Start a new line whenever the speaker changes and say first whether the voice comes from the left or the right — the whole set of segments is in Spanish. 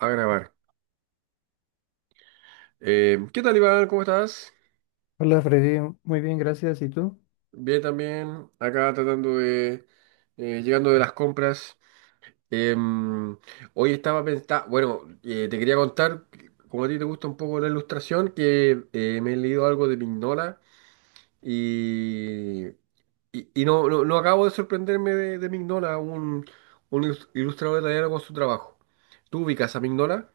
right: A grabar. ¿Qué tal, Iván? ¿Cómo estás?
left: Hola Freddy, muy bien, gracias. ¿Y tú?
right: Bien también, acá tratando de... llegando de las compras. Em, hoy estaba pensando... Bueno, te quería contar, como a ti te gusta un poco la ilustración, que me he leído algo de Mignola y... Y no, no acabo de sorprenderme de Mignola, un, ilustrador italiano con su trabajo. ¿Tú ubicas a Mignola?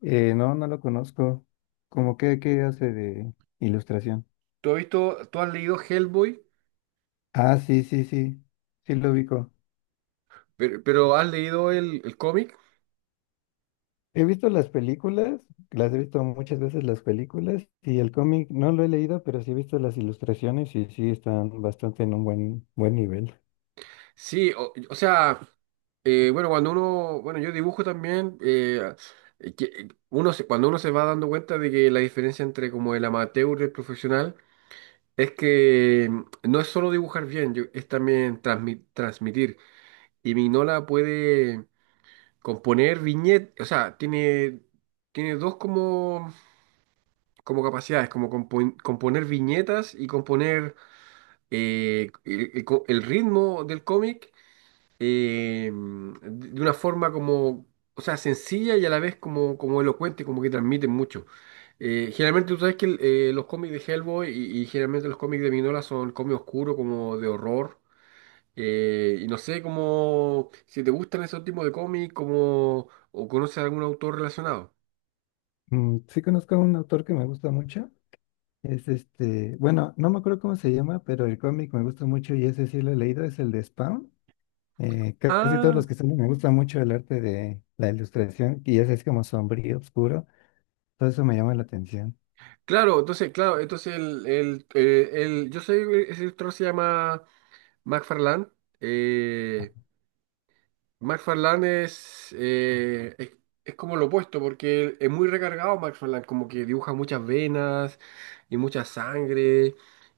left: No, no lo conozco. ¿Cómo que qué hace de ilustración?
right: ¿Tú has visto, tú has leído Hellboy?
left: Ah, sí, sí, sí, sí lo ubico.
right: Pero ¿has leído el cómic?
left: He visto las películas, las he visto muchas veces las películas y el cómic no lo he leído, pero sí he visto las ilustraciones y sí están bastante en un buen nivel.
right: Sí, o sea, bueno, cuando uno, bueno, yo dibujo también, que cuando uno se va dando cuenta de que la diferencia entre como el amateur y el profesional es que no es solo dibujar bien, es también transmitir. Y Mignola puede componer viñetas, o sea, tiene, tiene dos como, como capacidades, como componer viñetas y componer el ritmo del cómic, de una forma como, o sea, sencilla y a la vez como, como elocuente, como que transmiten mucho. Generalmente tú sabes que los cómics de Hellboy y generalmente los cómics de Minola son cómics oscuros, como de horror, y no sé cómo, si te gustan esos tipos de cómics, como, o conoces algún autor relacionado.
left: Sí conozco a un autor que me gusta mucho. Es este, bueno, no me acuerdo cómo se llama, pero el cómic me gusta mucho y ese sí lo he leído, es el de Spawn. Casi todos
right: Ah,
left: los que están, me gusta mucho el arte de la ilustración, y ese es como sombrío, oscuro, todo eso me llama la atención.
right: claro, entonces yo sé que ese autor se llama McFarlane. eh, McFarlane es como lo opuesto, porque es muy recargado McFarlane, como que dibuja muchas venas y mucha sangre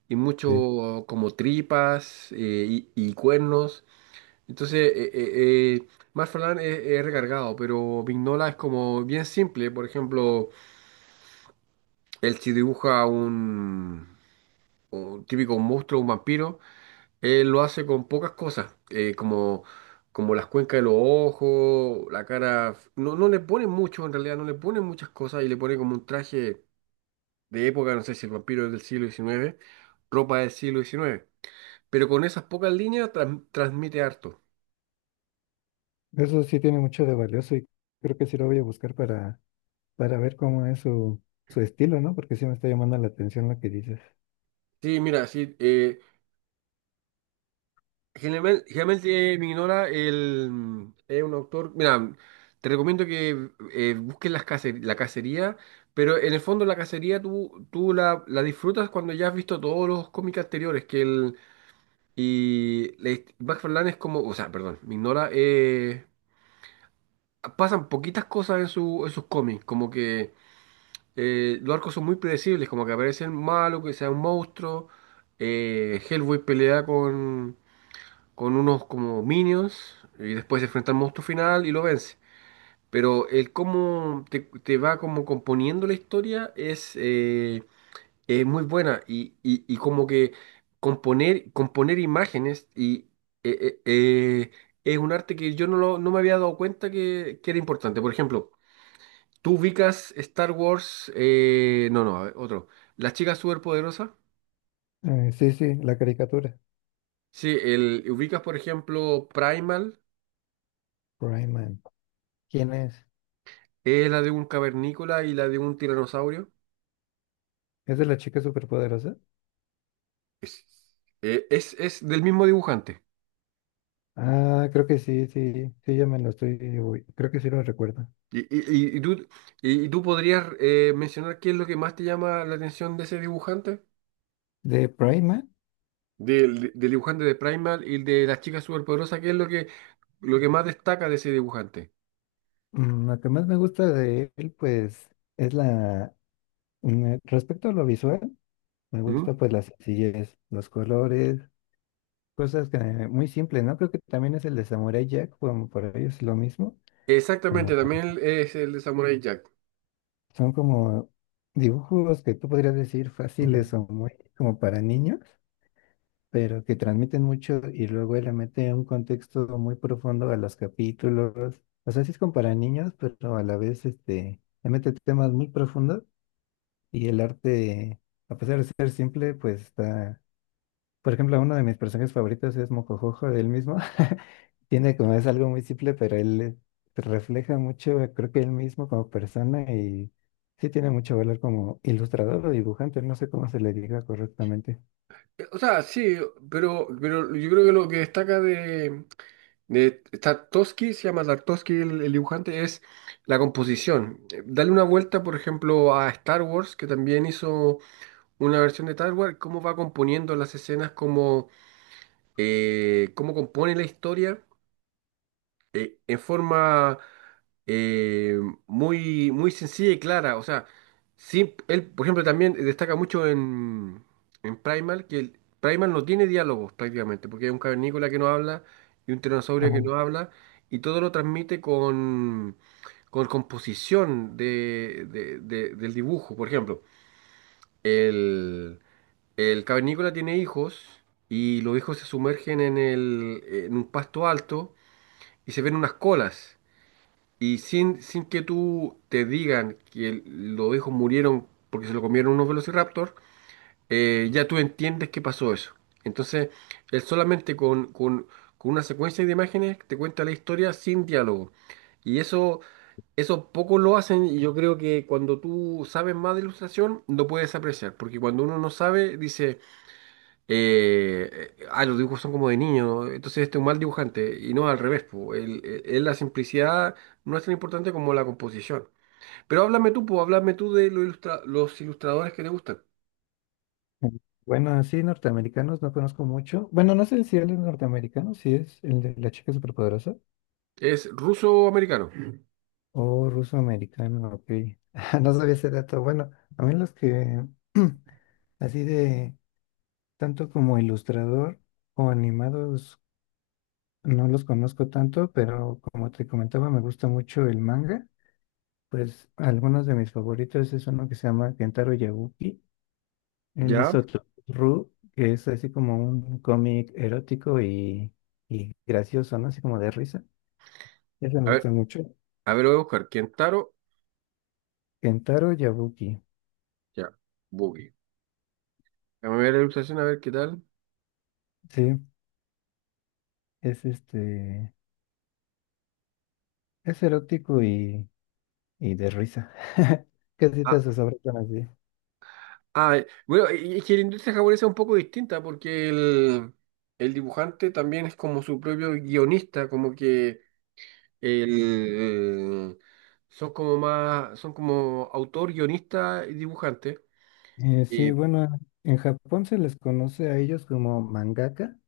right: y
left: Sí.
right: mucho como tripas, y cuernos. Entonces, eh, McFarlane es recargado, pero Vignola es como bien simple. Por ejemplo, él sí dibuja un típico monstruo, un vampiro, él lo hace con pocas cosas, como, como las cuencas de los ojos, la cara. No, no le pone mucho, en realidad, no le pone muchas cosas y le pone como un traje de época, no sé si el vampiro es del siglo XIX, ropa del siglo XIX. Pero con esas pocas líneas transmite harto.
left: Eso sí tiene mucho de valioso y creo que sí lo voy a buscar para ver cómo es su estilo, ¿no? Porque sí me está llamando la atención lo que dices.
right: Sí, mira, sí, generalmente, generalmente, me ignora el, es un autor. Mira, te recomiendo que busques la cacería, pero en el fondo la cacería tú, tú la, la disfrutas cuando ya has visto todos los cómics anteriores. Que el, y le- Max Verlaine es como, o sea, perdón, me ignora, pasan poquitas cosas en, su, en sus cómics, como que los arcos son muy predecibles, como que aparece el malo, que sea un monstruo. Hellboy pelea con unos como minions y después se enfrenta al monstruo final y lo vence. Pero el cómo te, te va como componiendo la historia es muy buena y, y como que componer, componer imágenes y eh, eh, eh, es un arte que yo no, no me había dado cuenta que era importante. Por ejemplo, tú ubicas Star Wars, no, no, a ver, otro. Las chicas superpoderosas.
left: Sí, sí, la caricatura.
right: Sí, el, ubicas por ejemplo Primal.
left: Rayman. ¿Quién es?
right: La de un cavernícola y la de un tiranosaurio.
left: ¿Es de la chica superpoderosa?
right: Es, es del mismo dibujante.
left: Ah, creo que sí, sí, sí, ya me lo estoy, uy, creo que sí lo recuerdo.
right: Y, y- y- y tú, y tú podrías mencionar qué es lo que más te llama la atención de ese dibujante,
left: De Prima.
right: del, del dibujante de Primal y de las chicas superpoderosas, qué es lo que más destaca de ese dibujante.
left: Mm, lo que más me gusta de él, pues, es la, respecto a lo visual, me
right: ¿Mm?
left: gusta pues la sencillez, los colores, cosas que muy simples, ¿no? Creo que también es el de Samurai Jack, como por ellos es lo mismo, como
right: Exactamente, también es el de Samurai Jack.
left: son como dibujos que tú podrías decir fáciles o muy como para niños, pero que transmiten mucho y luego él le mete un contexto muy profundo a los capítulos. O sea, sí es como para niños, pero a la vez este le mete temas muy profundos y el arte, a pesar de ser simple, pues está. Por ejemplo, uno de mis personajes favoritos es Mocojojo, él mismo. Tiene como es algo muy simple, pero él refleja mucho, creo que él mismo como persona y sí tiene mucho valor como ilustrador o dibujante, no sé cómo se le diga correctamente.
right: O sea, sí, pero yo creo que lo que destaca de, Tarkovsky, se llama Tarkovsky el dibujante, es la composición. Dale una vuelta, por ejemplo, a Star Wars, que también hizo una versión de Star Wars, cómo va componiendo las escenas, cómo, cómo compone la historia en forma eh, muy, muy sencilla y clara. O sea, él, por ejemplo, también destaca mucho en Primal, que el, Primal no tiene diálogos prácticamente, porque hay un cavernícola que no habla y un
left: Ah,
right: tiranosaurio que no habla, y todo lo transmite con composición de, del dibujo. Por ejemplo, el, el cavernícola tiene hijos y los hijos se sumergen en, el, en un pasto alto y se ven unas colas. Y sin, sin que tú te digan que los ovejos murieron porque se lo comieron unos velociraptor, ya tú entiendes que pasó eso. Entonces, él solamente con, con una secuencia de imágenes te cuenta la historia sin diálogo. Y eso poco lo hacen y yo creo que cuando tú sabes más de ilustración lo puedes apreciar, porque cuando uno no sabe, dice... ah, los dibujos son como de niño, entonces este es un mal dibujante, y no al revés, po. La simplicidad no es tan importante como la composición. Pero háblame tú, po, háblame tú de los, los ilustradores que te gustan.
left: mm. Bueno, así norteamericanos no conozco mucho. Bueno, no sé si él es norteamericano, si es el de la chica superpoderosa
right: ¿Es ruso o americano?
left: o ruso-americano, ok. No sabía ese dato. Bueno, a mí los que así de tanto como ilustrador o animados, no los conozco tanto, pero como te comentaba, me gusta mucho el manga. Pues algunos de mis favoritos es uno que se llama Kentaro Yabuki. Él
right: ¿Ya?
left: hizo Ru, que es así como un cómic erótico y gracioso, ¿no? Así como de risa. Ese me
right: A ver,
left: gusta mucho.
right: a ver, lo voy a buscar. Kentaro,
left: Kentaro Yabuki.
right: ya, Boogie. Déjame ver la ilustración, a ver qué tal.
left: Sí, es este, es erótico y de risa. Casi todas
right: Ah,
left: sus obras son así.
right: ah, bueno, y es que la industria japonesa es un poco distinta porque el dibujante también es como su propio guionista, como que El- son como más, son como autor, guionista y dibujante.
left: Sí,
right: Eh,
left: bueno, en Japón se les conoce a ellos como mangaka,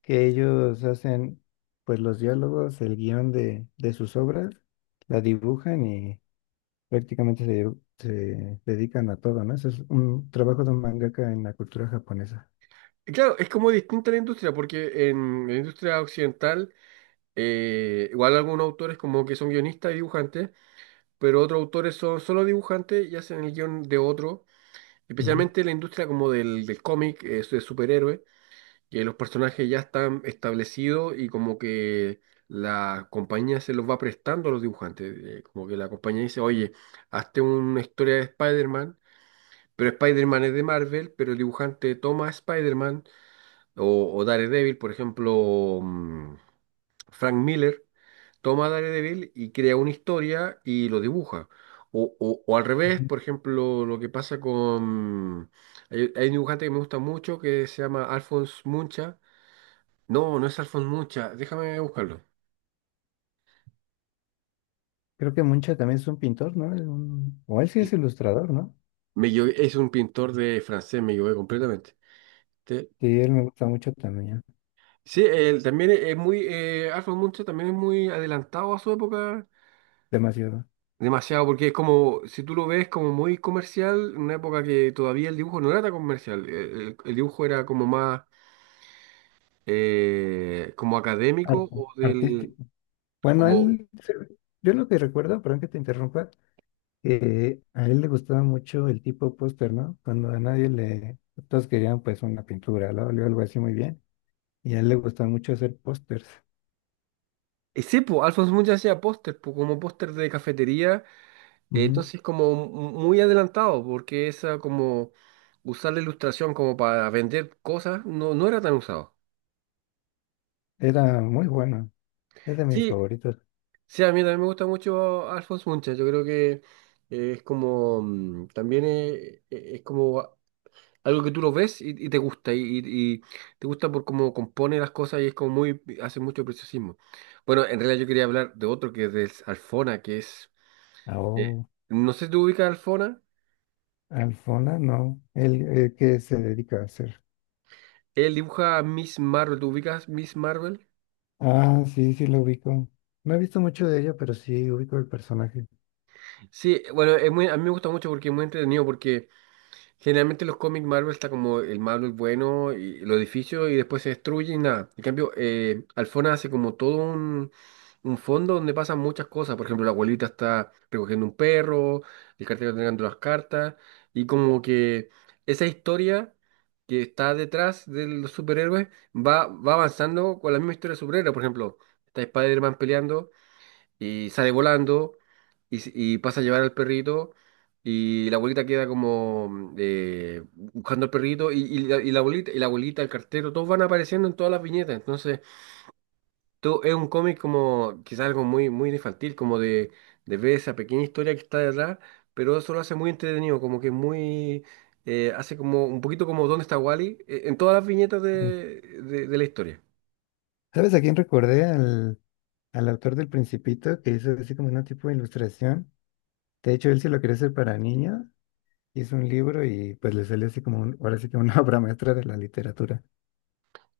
left: que ellos hacen pues los diálogos, el guión de sus obras, la dibujan y prácticamente se dedican a todo, ¿no? Eso es un trabajo de un mangaka en la cultura japonesa.
right: y claro, es como distinta la industria, porque en la industria occidental, igual algunos autores como que son guionistas y dibujantes, pero otros autores son solo dibujantes y hacen el guión de otro,
left: Ujú,
right: especialmente en la industria como del, del cómic, de superhéroes, que los personajes ya están establecidos y como que la compañía se los va prestando a los dibujantes, como que la compañía dice, oye, hazte una historia de Spider-Man, pero Spider-Man es de Marvel, pero el dibujante toma a Spider-Man o Daredevil, por ejemplo, Frank Miller toma a Daredevil y crea una historia y lo dibuja. O, o al revés,
left: ujú.
right: por ejemplo, lo que pasa con... Hay un dibujante que me gusta mucho que se llama Alphonse Muncha, no, no es Alphonse Mucha. Déjame buscarlo.
left: Creo que Muncha también es un pintor, ¿no? Es un- o él sí es ilustrador, ¿no?
right: Me equivoqué, es un pintor de francés, me equivoqué completamente. Te-
left: Sí, él me gusta mucho también,
right: Sí, él también es muy. Alphonse Mucha también es muy adelantado a su época.
left: demasiado.
right: Demasiado, porque es como, si tú lo ves como muy comercial, una época que todavía el dibujo no era tan comercial. El dibujo era como más como académico
left: Arte,
right: o del.
left: artístico. Bueno,
right: Como,
left: él, se- yo lo que recuerdo, perdón que te interrumpa, a él le gustaba mucho el tipo póster, ¿no? Cuando a nadie le... Todos querían pues una pintura, ¿no? O algo así muy bien. Y a él le gustaba mucho hacer pósters.
right: ese, po, Alphonse Mucha hacía póster, po, como póster de cafetería.
left: Ujú.
right: Entonces, como muy adelantado, porque esa como usar la ilustración como para vender cosas no, no era tan usado.
left: Era muy bueno. Es de mis
right: Sí,
left: favoritos.
right: sí, a mí también me gusta mucho Alphonse Mucha. Yo creo que es como, también es, como algo que tú lo ves y te gusta, y, y te gusta por cómo compone las cosas y es como muy, hace mucho preciosismo. Bueno, en realidad yo quería hablar de otro que es de Alfona, que es,
left: Ah,
right: eh,
left: oh,
right: no sé si tú ubicas a Alfona,
left: Alfona, no. Él, ¿qué se dedica a hacer?
right: él dibuja a Miss Marvel, ¿tú ubicas Miss Marvel?
left: Ah, sí, sí lo ubico. No he visto mucho de ella, pero sí ubico el personaje.
right: Sí, bueno, es muy, a mí me gusta mucho porque es muy entretenido, porque generalmente los cómics Marvel está como el malo es bueno y los edificios y después se destruye y nada. En cambio, Alfona hace como todo un fondo donde pasan muchas cosas. Por ejemplo, la abuelita está recogiendo un perro, el cartero está entregando las cartas y como que esa historia que está detrás de los superhéroes va, va avanzando con la misma historia de superhéroes. Por ejemplo, está Spider-Man peleando y sale volando y, y pasa a llevar al perrito y la abuelita queda como buscando al perrito y la abuelita, el cartero, todos van apareciendo en todas las viñetas. Entonces, todo es un cómic como quizás algo muy, muy infantil, como de ver esa pequeña historia que está detrás, pero eso lo hace muy entretenido, como que muy... hace como un poquito como ¿Dónde está Wally? En todas las viñetas
left: Bien.
right: de la historia.
left: ¿Sabes a quién recordé? Al autor del Principito, que hizo así como una tipo de ilustración. De hecho, él sí lo quería hacer para niños. Hizo un libro y pues le salió así como, un- ahora sí que una obra maestra de la literatura.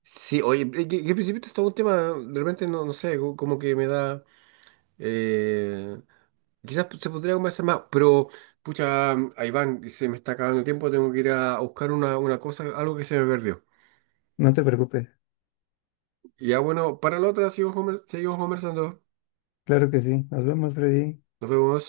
right: Sí, oye, que al principio esto es todo un tema, de repente no, no sé, como que me da... Eh, quizás se podría conversar más, pero pucha, ahí van se me está acabando el tiempo, tengo que ir a buscar una cosa, algo que se me perdió.
left: No te preocupes.
right: Ya bueno, para la otra seguimos, seguimos conversando.
left: Claro que sí. Nos vemos, Freddy.
right: Nos vemos.